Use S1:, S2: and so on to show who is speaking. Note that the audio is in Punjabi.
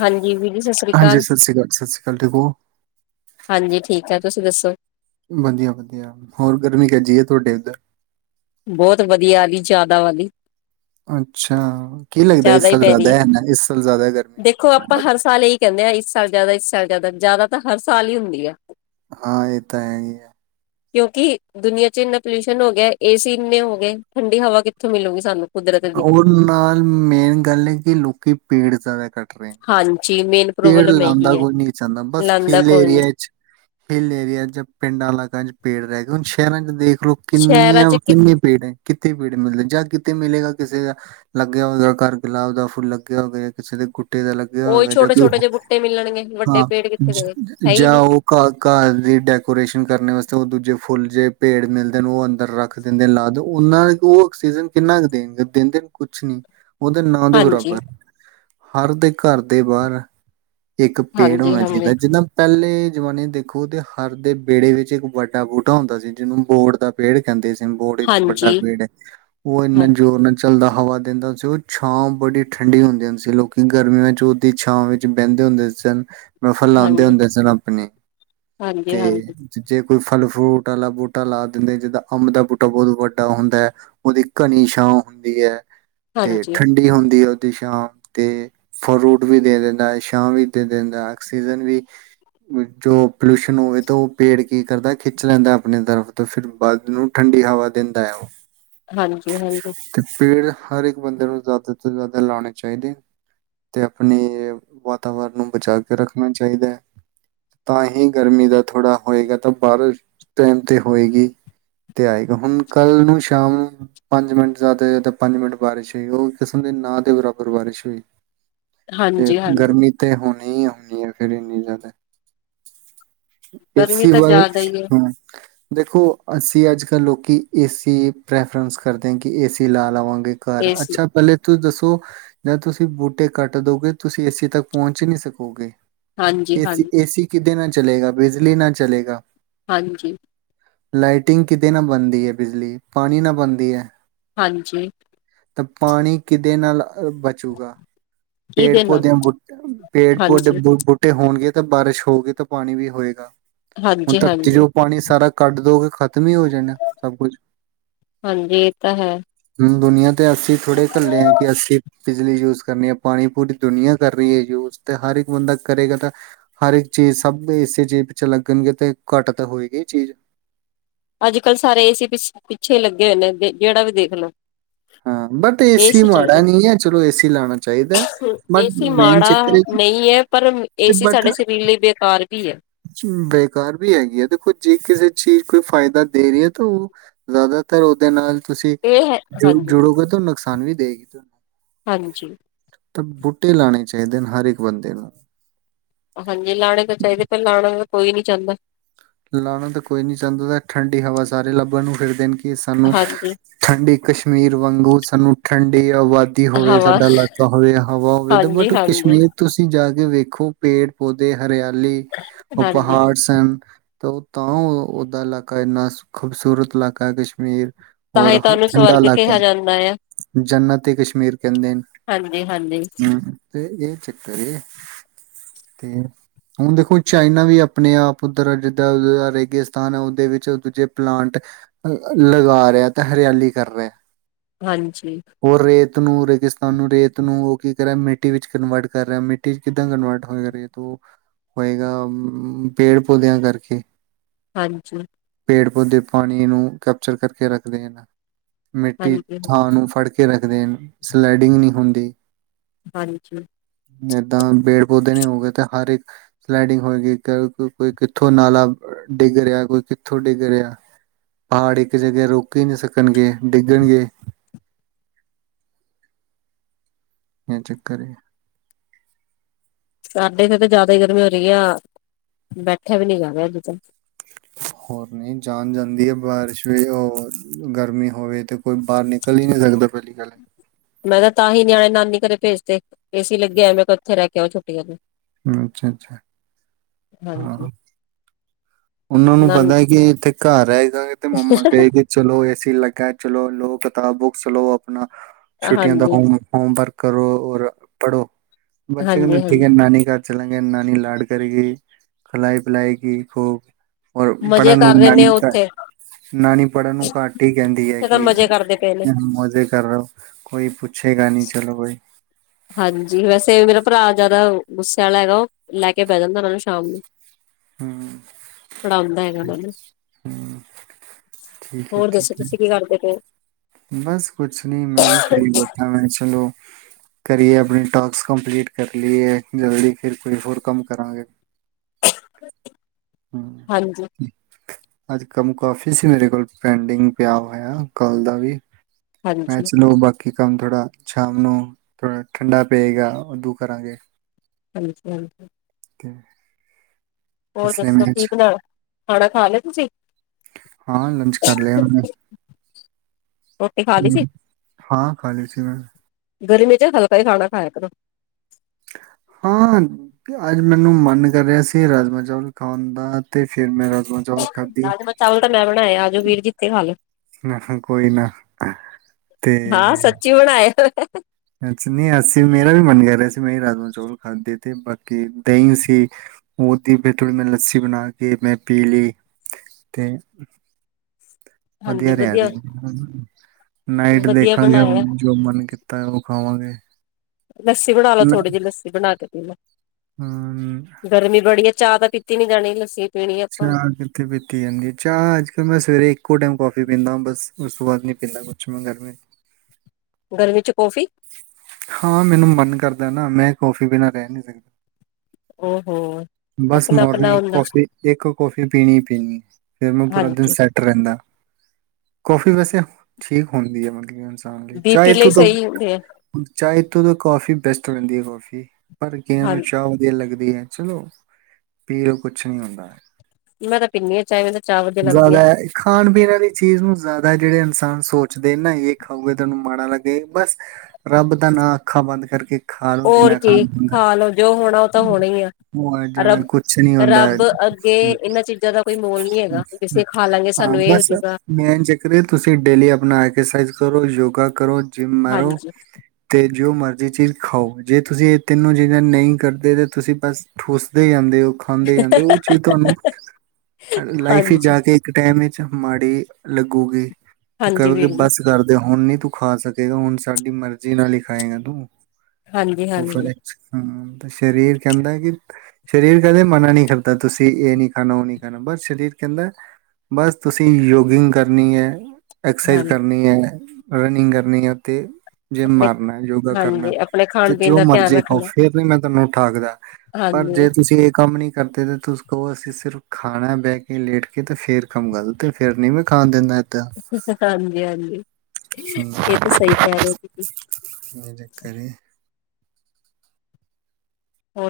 S1: ਹਾਂਜੀ ਵੀਰ ਜੀ ਸਤਿ ਸ੍ਰੀ
S2: ਹਾਂਜੀ
S1: ਅਕਾਲ
S2: ਸਤਿ ਸ੍ਰੀ ਅਕਾਲ ਸਤਿ ਸ੍ਰੀ ਅਕਾਲ ਦੇਕੋ [unintelligible]
S1: ਹਾਂਜੀ ਠੀਕ ਹੈ ਤੁਸੀਂ ਦੱਸੋ?
S2: ਵਧੀਆ ਵਧੀਆ ਹੋਰ ਗਰਮੀ ਕਹਿਜੀਏ ਤੁਹਾਡੇ ਉੱਧਰ
S1: ਬਹੁਤ ਵਧੀਆ ਵਾਲੀ ਜ਼ਿਆਦਾ ਵਾਲੀ
S2: ਅੱਛਾ ਕੀ ਲੱਗਦਾ ਇਸ
S1: ਹੀ
S2: ਸਾਲ
S1: ਪੈ ਰਹੀ
S2: ਜ਼ਿਆਦਾ
S1: ਹੈ
S2: ਐਨਾ ਇਸ ਸਾਲ ਜ਼ਿਆਦਾ
S1: ਦੇਖੋ ਆਪਾਂ ਹਰ ਸਾਲ ਇਹੀ ਕਹਿੰਦੇ ਹਾਂ ਇਸ ਸਾਲ ਜ਼ਿਆਦਾ ਇਸ ਸਾਲ ਜ਼ਿਆਦਾ ਜ਼ਿਆਦਾ ਤਾਂ ਹਰ ਸਾਲ ਹੀ ਹੁੰਦੀ ਆ।
S2: ਹਾਂ ਇਹ ਤਾਂ ਹੈ ਹੀ ਹੈ।
S1: ਕਿਉਂਕਿ ਦੁਨੀਆਂ ਚ ਇੰਨਾ ਪੋਲਿਊਸ਼ਨ ਹੋ ਗਿਆ ਐ। ਏਸੀ ਇੰਨੇ ਹੋ ਗਏ ਠੰਡੀ ਹਵਾ ਕਿੱਥੋਂ ਮਿਲੂਗੀ ਸਾਨੂੰ। ਕੁਦਰਤ ਦੀ
S2: ਉਹ ਨਾਲ ਮੇਨ ਗੱਲ ਹੈ ਕਿ ਲੋਕੀ ਪੇੜ ਜ਼ਿਆਦਾ ਕਟ
S1: ਹਾਂ
S2: ਪੇੜ ਲਾਂਦਾ ਕੋਈ ਨੀ ਚਾਹੁੰਦਾ ਬਸ
S1: ਲਾਂਦਾ
S2: ਹਿਲ
S1: ਕੋਈ ਨੀ
S2: ਏਰੀਆ ਚ ਹਿਲ ਏਰੀਆ ਜਾਂ ਪਿੰਡਾਂ ਇਲਾਕਾਂ ਚ ਪੇੜ ਰਹਿ ਗਏ ਹੁਣ। ਪੇਰੈਂਟ ਦੇ। ਖਲੋ
S1: ਸ਼ਹਿਰਾਂ
S2: ਕਿੰਨੀਆ
S1: ਚ ਕਿ
S2: ਕਿੰਨੀ ਪੇੜ ਹੈ, ਕਿੱਥੇ ਪੇੜ ਮਿਲਦੇ ਜਾਂ ਕਿੱਥੇ ਮਿਲੇਗਾ ਕਿਸੇ ਦਾ ਲੱਗਿਆ ਹੋਏਗਾ ਘਰ ਗੁਲਾਬ ਦਾ ਫੁੱਲ ਲੱਗੇਿਆ ਹੋਵੇ ਕਿਸੇ ਦੇ ਗੁ ੇ [unintelligible] ਲੱਗਿਆ
S1: ਉਹੀ
S2: ਹੋਇਗਾ ਜਾ
S1: ਛੋਟੇ ਛੋਟੇ ਜਿਹੇ ਬੂਟੇ ਮਿਲਣਗੇ ਵੱਡੇ
S2: ਹਾਂ,
S1: ਪੇੜ ਕਿੱਥੇ ਗਏ
S2: ਜ-
S1: ਹੈ ਹੀ
S2: ਜਾਂ
S1: ਨੀ
S2: ਉਹ ਘ- ਘਰ ਦੀ ਡੈਕੋਰੇਸ਼ਨ ਕਰਨੇ ਵਾਸਤੇ ਉਹ ਦੂ ਜੇ ਫੁੱਲ ਜੇ ਪੇੜ ਮਿਲਦੇ ਉਹ ਅੰਦਰ ਰੱਖ ਦੇਂਦੇ ਲਾਂ ਦੋ ਉਹਨਾਂ ਉਹ ਆਕਸੀਜਨ ਕਿੰਨਾ ਕ ਦੇਣਗੇ, ਦਿੰਦੇ ਕੁਛ ਨੀ। ਉਹਦੇ ਨਾਂ ਦੇ
S1: ਹਾਂਜੀ
S2: ਬਰਾਬਰ। ਹਰ ਦੇ ਘਰ ਦੇ ਬਾਹਰ ਐ। ਇੱਕ ਪੇੜ
S1: ਹਾਂਜੀ
S2: ਹੋਣਾ ਚਾਹੀਦਾ
S1: ਹਾਂਜੀ
S2: ਜਿੱਦਾਂ ਪਹਿਲੇ ਜਮਾਨੇ ਦੇਖੋ ਤੇ ਹਰ ਦੇ ਵਿੇਹੜੇ ਵਿੱਚ ਇੱਕ ਵੱਡਾ ਬੂਟਾ ਹੁੰਦਾ ਸੀ ਜਿਹਨੂੰ ਬੋੜ ਦਾ ਪੇੜ ਕਹਿੰਦੇ ਸੀ। ਬੋਰਡ ਚ ਵੱਡਾ
S1: ਹਾਂਜੀ
S2: ਪੇੜ ਹੈ, ਉਹ ਇੰਨਾ
S1: ਹਾਂ-
S2: ਜ਼ੋਰ ਨਾ ਚੱਲਦਾ ਹਵਾ ਦਿੰਦਾ ਸੀ ਉਹ ਛਾਂ ਬੜੀ ਠੰਡੀ ਹੁੰਦੀ ਹੁੰਦੀ ਸੀ, ਲੋਕੀ ਗਰਮੀਆਂ ਵਿੱਚ ਉਹਦੀ ਛਾਂ ਵਿੱ ਚ ਬਹਿੰਦੇ ਹੁੰਦੇ ਸਨ ਨਫ਼ਲ ਲਾਉਂਦੇ
S1: ਹਾਂਜੀ
S2: ਹੁੰਦੇ ਸਨ ਆਪਣੀ
S1: ਹਾਂਜੀ
S2: ਤੇ
S1: ਹਾਂਜੀ
S2: ਦੂਜੇ ਕੋਈ ਫਲ ਫਰੂਟ ਵਾਲਾ ਬੂਟਾ ਲਾ ਦਿੰਦੇ ਜਿੱਦਾਂ ਅੰਬ ਦਾ ਬੂਟਾ ਬਹੁਤ ਵੱਡਾ ਹੁੰਦਾ ਹੈ ਉਹਦੀ ਘਣੀ ਛਾਂ ਹੁੰਦੀ ਹੈ। ਤੇ
S1: ਹਾਂਜੀ
S2: ਠੰਡੀ ਹੁੰਦੀ ਹੈ। ਤੇ ਸ਼ਾਮ ਤੇ ਫਰੂਟ ਵੀ ਦੇ [unintelligible] [unintelligible] ਛਾਂ ਵੀ ਦੇ ਦਿੰਦਾ ਆਕਸੀਜਨ ਵੀ ਜੋ ਪੋਲਿਊਸ਼ਨ ਹੋਵੇ ਤਾਂ ਉਹ ਪੇੜ ਕੀ ਕਰਦਾ ਖਿੱਚ ਲੈਂਦਾ ਆਪਣੀ ਤਰਫ ਤੋ, ਫਿਰ ਬਾਅਦ ਨੂੰ ਠੰਡੀ ਹਵਾ ਦੇਂਦਾ ਹੈ ਉਹ।
S1: ਹਾਂਜੀ ਹਾਂਜੀ।
S2: ਤੇ ਪੇੜ ਹਰ ਇੱਕ ਬੰਦੇ ਨੂੰ ਜ਼ਿਆਦਾ ਤੋਂ ਜ਼ਿਆਦਾ ਲਾਉਣੇ ਚਾਹੀਦੇ, ਤੇ ਆਪਣੀ ਵਾਤਾਵਰਨ ਨੂੰ ਬਚਾ ਕੇ ਰੱਖਣਾ ਚਾਹੀਦਾ ਹੈ, ਤਾਂ ਹੀ ਗਰਮੀ ਦਾ ਥੋੜ੍ਹਾ ਹੋਏਗਾ ਤਾਂ ਬਾਰਿਸ਼ ਟਾਈਮ ਤੇ ਹੋਏਗੀ ਤੇ ਆਏਗਾ, ਹੁਣ ਕੱਲ੍ਹ ਨੂੰ ਸ਼ਾਮ ਨੂੰ ਪੰਜ ਮਿੰਟ ਜ਼ਦਾ ਪੰਜ ਮਿੰਟ ਬਾਰਿਸ਼ ਹੋਈ ਉਹ ਇਕ ਕਿਸਮ ਦੇ ਨਾਂ ਦੇ ਬਰਾਬਰ ਬਾਰਿਸ਼ ਹੋਈ। ਤੇ
S1: ਹਾਂਜੀ।
S2: ਗਰਮੀ ਤੇ ਹੁਣ ਨਹੀਂ ਆਉਣੀ ਹੈ ਫਿਰ ਇੰਨੀ ਜ਼ਿਆਦਾ ਏ
S1: ਗਰਮੀ
S2: ਸੀ
S1: ਤਾਂ
S2: ਵੱਲ,
S1: ਜ਼ਿਆਦਾ ਹੀ ਹੈ
S2: ਹੂ ਦੇਖੋ ਅਸੀਂ ਅੱਜ ਕੱਲ੍ਹ ਲੋਕੀ ਏ ਸੀ ਪ੍ਰੈਫਰੈਂਸ ਕਰਦੇ ਆਂ, ਕਿ ਏ ਸੀ ਲਾ ਲਵਾਂਗੇ। ਬੇਕਾਰ
S1: ਏਸੀ
S2: ਅੱਛਾ ਪਹਿਲੇ ਤੁਸੀਂ ਦੱਸੋ ਤੋ, ਜਦ ਤੁਸੀਂ ਬੂਟੇ ਕੱਟ ਦੋਗੇ ਤੁਸੀਂ ਏ ਸੀ ਤੱਕ, ਪਹੁੰਚ ਨਹੀਂ ਸਕੋਗੇ। ਏ ਸੀ,
S1: ਹਾਂਜੀ-ਹਾਂਜੀ,
S2: ਏ ਸੀ ਕਿਦੇ ਨਾਲ ਚਲੇਗਾ ਬਿਜਲੀ ਨਾਲ ਚਲੇਗਾ
S1: ਹਾਂਜੀ
S2: ਲਾਈਟਿੰਗ ਕਿਧੇ ਨਾਲ ਬਣਦੀ ਹੈ ਬਿਜਲੀ, ਪਾਣੀ ਨਾ ਬਣਦੀ ਹੈ।
S1: ਹਾਂਜੀ
S2: ਤਾਂ ਪਾਣੀ ਕਿਦੇ ਨਾਲ ਬਚੂਗਾ ਪੇੜ
S1: ਕਿਹਦੇ ਨਾਲ
S2: ਪੌਦੇ ਬ ਪੇੜ ਪੋਧੇ
S1: ਹਾਂਜੀ,
S2: ਪੁੱਟ ਹੋਣਗੇ ਤੇ ਬਾਰਿਸ਼ ਹੋਊਗੀ, ਤਾਂ ਪਾਣੀ ਵੀ ਹੋਏਗਾ। ਹੁਣ
S1: ਹਾਂਜੀ-ਹਾਂਜੀ,
S2: ਤੱਕ ਚ,
S1: ਹਾਂਜੀ
S2: ਜੋ ਪਾਣੀ ਸਾਰਾ ਕੱਢ ਦੋਗੇ, ਖਾਲੀ ਤਮ ਹੀ ਹੋ ਜਾਣਾ ਸਭ ਕੁਛ,
S1: ਹਾਂਜੀ ਇਹ ਤਾਂ ਹੈ
S2: ਹੂ ਦੁਨੀਆਂ ਤੇ ਅਸੀਂ ਥੋੜੇ ਕੱਲੇ ਆਂ, ਕਿ ਅਸੀਂ ਬਿਜਲੀ ਯੂਜ ਕਰਨੀ ਐ, ਪਾਣੀ ਪੂਰੀ ਦੁਨੀਆਂ ਕਰ ਰਹੀ ਹੈ ਯੂਜ, ਤੇ ਹਰ ਇੱਕ ਬੰਦਾ ਕਰੇਗਾ ਤਾਂ ਹਰ ਇੱਕ ਚੀਜ਼ ਸਭ ਇਸੇ ਚੀਜ਼ ਵਿੱਚ ਲੱਗਣਗੇ ਤੇ ਘੱਟ ਤਾਂ ਹੋਏਗੀ ਚੀਜ਼
S1: ਅੱਜ ਕੱਲ੍ਹ ਸਾਰੇ ਏ ਸੀ ਪਿੱਛੇ ਲੱਗੇ ਹੋਏ ਨੇ, ਜਿਹੜਾ ਵੀ ਦੇਖ ਲੋ।
S2: ਹਾਂ ਬਟ ਏ ਸੀ
S1: ਏਸੀ
S2: ਮਾੜਾ
S1: ਚੱਲਦਾ
S2: ਨਹੀਂ ਐ, ਚਲੋ ਏਸੀ ਲਾਉਣਾ ਚਾਹੀਦਾ ਹੈ, ਬਟ
S1: ਏਸੀ
S2: ਮੇਨ
S1: ਮਾੜਾ
S2: ਚੱਕਰ ਹੈ ਜੀ,
S1: ਨਹੀਂ ਹੈ ਪਰ
S2: ਤੇ
S1: ਏਸੀ
S2: ਬਟ
S1: ਸਾਡੇ ਸਰੀਰ ਲਈ ਬੇਕਾਰ ਵੀ ਹੈ
S2: ਬੇਕਾਰ ਵੀ ਹੈਗੀ ਐ, ਦੇਖੋ ਜੇ ਕਿਸੇ ਚੀਜ਼ ਕੋਈ ਫਾਇਦਾ ਦੇ ਰਹੀ ਹੈ, ਤਾਂ ਉਹ ਜ਼ਿਆਦਾਤਰ ਉਹਦੇ ਨਾਲ ਤੁਸੀਂ
S1: ਇਹ ਹੈ ਹਾਂਜੀ,
S2: ਜੁੜੋਗੇ ਤਾਂ ਨੁਕਸਾਨ ਸਾਨੂੰ ਵੀ ਦੇਗੀ, ਤੁ ਆਹ
S1: ਹਾਂਜੀ
S2: ਪ ਬੂਟੇ ਲਾਉਣੇ ਚਾਹੀਦੇ ਨੇ ਹਰ ਇੱਕ ਬੰਦੇ ਨੂੰ
S1: ਹਾਂਜੀ ਲਾਉਣੇ ਤਾਂ ਚਾਹੀਦੇ ਪਰ ਲਾਉਣਾ ਤਾਂ ਕੋਈ ਨਹੀਂੀ ਚਾਹੁੰਦਾ
S2: ਲਾਉਣਾ ਤਾਂ ਕੋਈ ਨੀ ਚਾਹੁੰਦਾ ਠੰਡੀ ਹਵਾ ਸਾਰੇ ਲੱਭਣ ਨੂੰ ਫਿਰਦੇਣ ਕਿ ਸਾਨੂੰ
S1: ਹਾਂਜੀ
S2: ਠੰਡੀ ਕਸ਼ਮੀਰ ਵਾਂਗੂ ਸਾਨੂੰ ਠੰ ਆਬਾਦੀ ਹੋਵੇ
S1: ਹਵਾ
S2: ਸਾਡਾ ਇਲਾਕਾ ਹੋਵੇ ਹਵਾ ਹੋਵੇ ਤਾਂ ਬਟ
S1: ਹਾਂਜੀ-ਹਾਂਜੀ,
S2: ਕਸ਼ਮੀਰ ਤੁਸੀਂ ਜਾ ਵੇਖੋ ਪੇੜ ਪੌਦੇ ਹਰਿਆਲੀ
S1: ਹਾਂਜੀ ਹਾਂਜੀ
S2: ਉਪਹਾਾਰਸ ਹਨ [unintelligible] ਓ ਤਾਂ ਦਾ ਇਲਾਕਾ ਇੰਨਾ ਖੂਬਸੂਰਤ ਇਲਾਕਾ ਹੈ ਕਸ਼ਮੀਰ
S1: ਤਾਂ
S2: ਹੋਰ
S1: ਹੀ ਤਾਂ
S2: [unintelligible]
S1: ਉਹਨੂੰ
S2: ਠੰਡਾ
S1: ਸਵਰਗ
S2: ਇਲਾਕਾ
S1: ਕਿਹਾ ਜਾਂਦਾ ਆ
S2: ਹੈ ਜਨ ਤੇ ਕਸ਼ਮੀਰ ਕਹਿੰਦੇ ਨੇ
S1: ਹਾਂਜੀ-ਹਾਂਜੀ,
S2: ਹਮ ਤੇ ਇਹ ਚੱਕ [unintelligible] ਤੇ ਹੁਣ ਦੇਖੋ ਚਾਈਨਾ ਵੀ ਆਪਣੇ ਆਪ ਉੱਧਰ ਅੱਜ ਜ [unintelligible] ਦਾ ਰੇਗਿਸਤਾਨ ਹੈ ਉਹਦੇ ਵਿੱਚ ਦੂਜੇ ਪਲਾਂਟ ਲਗਾ ਰਿਹਾ ਤੇ ਹਰਿਆਲੀ ਕਰ ਰਿਹਾ
S1: ਹਾਂਜੀ
S2: ਉਹ ਰੇਤ ਨੂੰ ਰੇਗਿਸਤਾਨ ਨੂੰ ਰੇਤ ਨੂੰ ਉਹ ਕੀ ਕਰ ਰਿਹਾ ਮਿੱਟੀ ਵਿੱਚ ਕਨਵਰਟ ਕਰ ਰਿਹਾ ਮਿੱਟੀ ਚ ਕਿੱਦਾਂ ਕਨਵਰਟ ਹੋਏਗਾ ਰੇਤ ਉਹ ਹੋਏਗਾ ਪੇੜ ਪੌਦਿਆਂ ਕਰ ਅੱਛਾ [unintelligible]
S1: ਹਾਂਜੀ
S2: ਪੇੜ ਪੌਦੇੇ ਪਾਣੀ ਨੂੰ ਕੈਪਚਰ ਕਰਕੇ ਰੱਖਦੇ ਹਨ ਮਿੱਟੀ
S1: ਹਾਂਜੀ, ਹਾਂਜੀ
S2: ਥਾਂ ਨੂੰ ਫੜ ਕੇ ਰੱਖਦੇਨ ਸਲਾਈਡਿੰਗ ਨਹੀਂ ਹੁੰਦੀ
S1: ਹਾਂਜੀ
S2: ਏਦਾਂ ਪੇੜ ਪੌਦੇ ਨ ਹੋਗੇਏ ਤੇ ਹਰ ਇਕ ਸਲਾਈਡਿੰਗ ਹੋਏਗੀ ਕਿਕ ਕੋਈ ਕਿੱਥ ਕਿੱਥੋਂ ਨਾਲਾ ਡਿੱਗ ਰਿਹਾ ਕੋਈ ਕਿੱਥੋਂ ਡਿੱਗ ਰਿਹਾ ਪਹਾੜ ਇੱਕ ਜਗ੍ਹਾ ਰੋਕੀ ਨੀ ਸਕਣਗੇ ਡਿੱਗਣ ਗੇ ਇਹ ਚੱਕਰ ਏ
S1: ਸਾਡੇ ਤੇ ਤਾਂ ਜ਼ਿਆਦਾ ਹੀ ਗਰਮੀ ਹੋ ਰਹੀ ਆ ਬੈਠਿਆ ਵੀ ਨਹੀਂ ਜਾ ਰਿਹਾ ਅੱਜ ਤਾਂ
S2: ਹੋਰ ਨਹੀਂ ਜਾਣ ਜਾਂਦੀ ਹੈ ਬਾਰਿਸ਼ ਵੀ ਉਹ ਗਰਮੀ ਹੋਵੇ ਤੇ ਕੋਈ ਬਾਹਰ ਨਿਕਲ ਹੀ ਨਹੀਂ ਸਕਦਾ ਪਹਿਲੀ ਗੱਲ
S1: ਮੈਂ ਤਾਂ ਤਾਂਹੀ ਨਿਆਣੇ ਨਾਨੀ ਘਰੇ ਭੇਜਤੇ ਏ ਸੀ ਲੱਗੇਿਆ ਮੈਂ ਕਿਹਾ ਉੱਥੇ ਰਹਿ ਕੇ ਆ ਛੁੱਟੀੀਆਂ ਦੇ
S2: ਹਮ ਅੱਛਾ ਅੱਛਾ
S1: ਹਾਂਜੀ
S2: ਹਾਂ ਉਹਨਾਂ ਨੂੰ
S1: ਨਾਨ
S2: ਪਤਾ ਹੈ ਕਿ ਇੱਥੇ ਘਰ ਹੈਗਾ ਤੇ ਮੰਮਾ ਕਹੇਗੀ ਕੇ ਚਲੋ ਏਸੀ ਲੱਗਾ ਚਲੋ ਲੋ ਕਿਤਾਬ ਸਲੋ ਅਪ ਆਪਣਾ ਛੁੱਟੀਆਂ ਦਾ
S1: ਹਾਂਜੀ,
S2: ਹੋ ਹੋਮ ਵਰਕ ਕਰੋ ਔਰ ਪੜ੍ਹੋ ਬੱਚੇ ਕਹਿੰਦੇ ਠੀਕ
S1: ਹਾਂਜੀ-ਹਾਂਜੀ
S2: ਹੈ ਨਾਨੀ ਘਰ ਚਲਾਂਗੇ ਨਾਨੀ ਲਾਡ ਕਰੇਗੀ ਖਲਾਈ ਪਿਲਾਈ ਗੀ ਖੂਬ ਹੋਰ
S1: ਮਜ਼ੇ
S2: ਪੜ੍ਹਨ ਨੂੰ
S1: ਕਰ ਰਹੇ ਨੇ
S2: ਨਾਨੀ
S1: ਉੱਥੇ
S2: ਨਾਨੀ ਪੜ੍ਹਨ ਨੂੰ ਘੱਟ ਹੀ ਕਹਿੰਦੀ ਹੈ
S1: ਇੱਥੇ ਤਾਂ
S2: ਕਿ
S1: ਮਜ਼ੇ ਕਰਦੇ ਪਏ ਨੇ।
S2: ਮਜ਼ੇ ਕਰ ਲੋ ਕੋਈ ਪੁੱਛੇਗਾ ਨੀ ਚਲੋ ਕੋਈ
S1: ਹਾਂਜੀ ਵੈਸੇ ਮੇਰਾ ਭਰਾ ਜਿਆਦਾ ਗੁੱਸੇ ਵਾਲਾ ਹੈਗਾ ਉਹ ਲੈ ਕੇ ਬਹਿ ਜਾਂਦਾ ਓਹਨਾਂ ਨੂੰ ਸ਼ਾਮ ਨੂੰ
S2: ਹਮ
S1: ਪੜ੍ਹਾਉਂਦਾ ਹੈਗਾ ਉਹਨਾਂ ਨੂੰ
S2: ਹਮ ਠੀਕ ਹੈ
S1: ਹੋਰ
S2: ਠੀਕ
S1: ਦੱਸੋ
S2: ਹੈ
S1: ਤੁਸੀਂ ਕੀ ਕਰਦੇ ਪਏ ਹੋ
S2: ਬਸ ਕੁਛ ਨੀ ਮੈਂ ਵੀ ਫ੍ਰਰੀ ਬੈਠਾ ਮੈਂ ਚਲੋ ਕਰਏ ਆਪਣੇ ਟਾਸਕ ਕੰਪਲੀਟ ਕਰ ਲਈਏ ਜਲਦੀ ਫਿਰ ਕੋਈ ਹੋਰ ਕੰਮ ਕਰਾਂਗੇ
S1: [unintelligible] ਹਾਂਜੀ,
S2: ਹਮ ਅੱਜ ਕੰਮ ਕਾਫੀ ਸੀ ਮੇਰੇ ਕੋਲ ਪੈਂਡਿੰਗ ਪਿਆ ਹੋਇਆ ਕੱਲ ਦਾ ਵੀ ਮੈਂ
S1: ਹਾਂਜੀ,
S2: ਚਲ ਬਾਕ [unintelligible] ਬਾਕਿ ਕੰਮ ਥੋੜ੍ਹਾ ਸ਼ਾਮ ਨੂੰ ਥੋੜ੍ਹਾ ਠੰਡਾ ਪਏਗਾ ਉਦੋਂ ਕਰਾਂਗੇ
S1: ਹਾਂਜੀ ਹਾਂਜੀ [unintelligible]
S2: ਤੇ
S1: ਹੋਰ
S2: ਇਸ ਲਈ
S1: ਦੱਸੋ
S2: ਮੈਂ
S1: ਕੀ ਬਣਾਣਾ ਖਾਣਾ ਖਾ ਲਿਆ ਤੁਸੀਂ
S2: ਹਾਂ ਲੰਚ ਕਰ ਲਿਆ ਮਨੇ
S1: ਰੋਟੀ ਖਾ ਲਈ ਸੀ
S2: ਹਮ ਹਾਂ ਖਾਲੀ ਸੀ ਮੈਂ
S1: ਗਰਮੀ ਚ ਹਲਕਾ ਹੀ ਖਾਣਾ ਖਾ ਸਕਦਾ
S2: ਹਾਂ ਅੱਜ ਮੈਨੂੰ ਮਨ ਕਰ ਰਿਹਾ ਸੀ ਰਾਜਮਾਂ ਚਾਵਲ ਖਾਣ ਦਾ ਤੇ ਫਿਰ ਮੈਂ ਰਾਜਮਾ ਚਾਵਲ ਖਾਧੀ
S1: ਰਾਜਮਾਹ ਚਾਵਲ ਤਾਂ ਮੈਂ ਬਣਾਏ ਹੈ ਵੀਰ ਜੀ ਕੀ ਹਾਲ ਹੈ
S2: ਨਾ ਕੋਈ ਨਾ ਤੇ
S1: ਹਾਂ ਸੱਚੀ ਬਣਾਏ
S2: ਅੱਛਾ ਨਹੀ ਅਸੀਂ ਵੀ ਮੇਰਾ ਵੀ ਮਨ ਕਰ ਰਿਹਾ ਅਤੇ ਮੈਂ ਰਾਜਮਹ ਚੌਲ ਖਾਧੇ ਅਤੇ ਬਾਕੀ ਦੇਹੀਂ ਸੀ ਉਹਦੀ ਲੱਸੀ ਬਣਾ ਕੇ ਮੈਂ ਪੀ ਲਈ ਅਤੇ ਵਧੀਆ ਰਿਹਾ ਦੇ [inaudible] ਨਾਈਟ
S1: ਵਧੀਆ
S2: ਦੇਖਾਂਗੇ
S1: ਬਣਾਏ ਆ
S2: ਜੋ ਮਨ ਤਾਂ ਉਹ ਖਾਵਾਂਗੇ
S1: ਲੱਸੀ ਬਣਾ ਲੋ ਥੋੜ੍ਹੀ ਜਿਹੀ ਲੱਸੀ ਬਣਾ ਲੋ
S2: ਹਮ
S1: ਗਰਮੀ ਬੜੀ ਹੈ ਚਾਹ ਤਾਂ ਪੀਤੀ ਨੀ ਜਾਣੀ ਲੱਸੀ ਪੀਣੀ ਆਪਾਂ
S2: ਚਾਹ
S1: ਨੂੰ।
S2: ਕਿੱਥੇ ਪੀਤੀ ਜਾਂਦੀ ਚਾਹ ਅੱਜ ਕਲ ਮੈਂ ਸਵੇਰੇ ਇੱਕੋ ਟਾਈਮ ਕਫੀ [unintelligible] ਪੀਂਦਾ ਬਸ ਉਸ ਤੋਂ ਬਾਅਦ ਨਹੀਂ ਪੀਂਦਾ ਕੁਛ ਮੈਂ ਗਰਮੀ
S1: ਗਰਮੀ ਚ ਕੌਫੀ
S2: ਹਾਂ ਮੈਨੂੰ ਮਨ ਕਰਦਾ ਨਾ ਮੈਂ ਕਫੀ ਬਣਾ ਰਿਆ ਨਜ [unintelligible]
S1: [unintelligible]
S2: ਬਸ
S1: ਆਪਣਾ ਆਪਣਾ
S2: ਮੋਰਨਿੰਗ
S1: ਹੁੰਦਾ
S2: ਕੋਫੀ ਇੱਕ ਕੌਫੀ ਪੀਣੀ ਪੀਣੀ ਫਿਰ ਮੈਂ ਪੂਰਾ ਦਿਨ
S1: ਹਾਂਜੀ
S2: ਸੈੱਟ ਰਹਿੰਦਾ ਕੌਫੀ ਵੈਸੇ ਠੀਕ ਹੁੰਦੀ ਹੈ ਮਤਲਬ
S1: ਬੀ
S2: ਚਾਹ
S1: ਪੀ ਲਈ
S2: ਇੱਥੋਂ ਤੋਂ
S1: ਸਹੀ ਹੁੰਦੇ ਆ
S2: ਚਾਹ ਇੱਥੋਂ ਤੋਂ ਕਾਫੀ ਬੈਸਟ ਕਿਵੇਂ ਦੀ ਆ ਕੌਫੀ ਪਰ ਕਈਆਂ
S1: ਹਾਂਜੀ
S2: ਨੂੰ ਦੀ ਆ ਚਲੋ ਫੀ ਕੁਛ ਨੀ ਹੁੰਦਾ
S1: ਮੈਂ ਤਾਂ ਪਿੰਨੀ ਆ ਚਾਏ
S2: ਜ਼ਿਆਦਾ ਖਾਣ ਪੀਣ ਵਾਲੀ ਚੀਜ਼ ਨੂੰ ਜ਼ਿਆਦਾ ਜਿਹੜੇ ਇ ਕਿਸ ਸੋਚਦੇ ਨਾ ਇਹ ਖਾਊਗੇ ਤੁਹਾਨੂੰ ਮਾੜਾ ਲੱਗੇ ਬਸ ਰੱਬ ਦਾ ਨਾ ਅੱਖਾਂ ਬੰਦ ਕਰਕੇ ਖਾ ਲੋ
S1: ਹੋਰ
S2: ਜਿੰਨਾ ਖਾਣਾ
S1: ਕੀ
S2: ਹੁੰਦਾ
S1: ਖਾ ਲੋ ਜੋ ਹੋਣਾ ਉਹ ਤਾਂ ਹੋਣਾ ਹੀ ਆ
S2: ਉਹ ਆ ਜਾਣਾ
S1: ਰੱਬ
S2: ਕੁਛ ਨਹੀਂ ਹੁੰਦਾ
S1: ਰੱਬ ਅੱਗੇ ਇਹਨਾਂ ਚੀਜ਼ਾਂ ਦਾ ਕੋਈ ਮੋਲ ਨੀ ਹੈਗਾ ਅਸੀਂ ਖਾ ਲਾਂਗੇ
S2: ਹਾਂ,
S1: ਸਾਨੂੰ ਇਹ
S2: ਬਸ
S1: ਹੋਜੂਗਾ
S2: ਮੇਨ ਚੱਕਰ ਤੁਸੀਂ ਡੇਲੀ ਆਪਣਾ ਐਕਸਰਸਾਈਜ਼ ਸੋ ਹੁਣ ਯੋਗਾ ਕਰੋ ਜਿੰਮ ਮਾਰੋ
S1: ਹਾਂਜੀ
S2: ਤੇ ਜੋ ਮਰਜ਼ੀ ਚੀਜ਼ ਖਾਓ ਜੇ ਤੁਸੀਂ ਇਹ ਤਿੰਨੋਂ ਚੀਜ਼ਾਂ ਨਹੀਂ ਕਰਦੇ ਤਾਂ ਤੁਸੀਂ ਬਸ ਠੂਸਦੇ ਜਾਂਦੇ ਹੋ ਖਾਂਦੇ ਜਾਂਦੇ ਉਹ ਚੀਜ਼ ਤੁਹਾਨੂੰ ਲਾਈਫ ਫਿਰ
S1: ਹਾਂਜੀ
S2: ਜਾ ਕੇ ਇੱਕ ਟਾਈਮ ਵਿੱਚ ਮਾੜੀ ਲੱਗੂਗੀ। ਤੂੰ
S1: ਹਾਂਜੀ
S2: ਕਹਿ ਕਿ
S1: ਵੀਰ ਜੀ
S2: ਬੱਸ ਕਰਦੇ ਹੁਣ ਨੀ ਤੂੰ ਖਾ ਸਕ ਹੁਣ ਸਾਡੀ ਮਰਜ਼ੀ ਨਾਲ ਹੀ ਖਾਏਗਾ ਤੂੰ
S1: ਹਾਂਜੀ
S2: [unintelligible]
S1: ਹਾਂਜੀ
S2: ਹਾਂ ਤੇ ਸਰੀਰ ਕਹਿੰਦਾ ਕਿ ਸਰੀਰ ਕਦੇ ਮਨਾ ਨਹੀਂ ਕਰਦਾ ਤੁਸੀਂ ਇਹ ਨੀ ਖਾਣਾ ਉਹ ਨੀ ਖਾਣਾ ਬਸ ਸਰੀਰ ਕਹਿੰਦਾ ਬਸ ਤੁਸੀਂ ਯੋਗਿੰਗ ਕਰਨੀ ਹੈ। ਐਕਸਰਸਾਈਜ਼
S1: ਹਾਂਜੀ
S2: ਕਰਨੀ ਹੈ ਰਨਿੰਗ ਕਰਨੀ ਤੇ ਜਿੰਮ
S1: ਆਪਣੇ
S2: ਮਾਰਨਾ ਯੋਗਾ ਕਰਨਾ
S1: ਹਾਂਜੀ ਆਪਣੇ
S2: ਤੇ
S1: ਖਾਣ ਪੀਣ
S2: ਜੋ
S1: ਦਾ ਧਿਆਨ
S2: ਮਰਜ਼ੀ ਖੋ
S1: ਰੱਖਣਾ
S2: ਫੇਰ ਵੀ ਮੈਂ ਤੁਹਾਨੂੰ ਉ ਠਾਕਦਾ ਪਰ
S1: ਹਾਂਜੀ
S2: ਜੇ ਤੁਸੀਂ ਇਹ ਕੰਮ ਨੀ ਕਰਦੇ ਤੁਸੀਂ ਕਹੋ ਅਸੀਂ ਸਿਰਫ ਖਾਣਾ ਬੈਕ ਇਹ ਲੇਟ ਕੇ ਤੇ ਫੇਰ ਕੰਮ ਗਲਤ ਆ ਫੇਰ ਨ ਮੈਂ ਖਾਣ ਦਿੰਦਾ ਏਦਾਂ
S1: ਹਾਂਜੀ ਹਾਂਜੀ ਇਹ ਤਾਂ ਸਹੀ ਕਹਿ ਰਹੇ ਹੋ ਤੁਸੀਂ
S2: [unintelligible]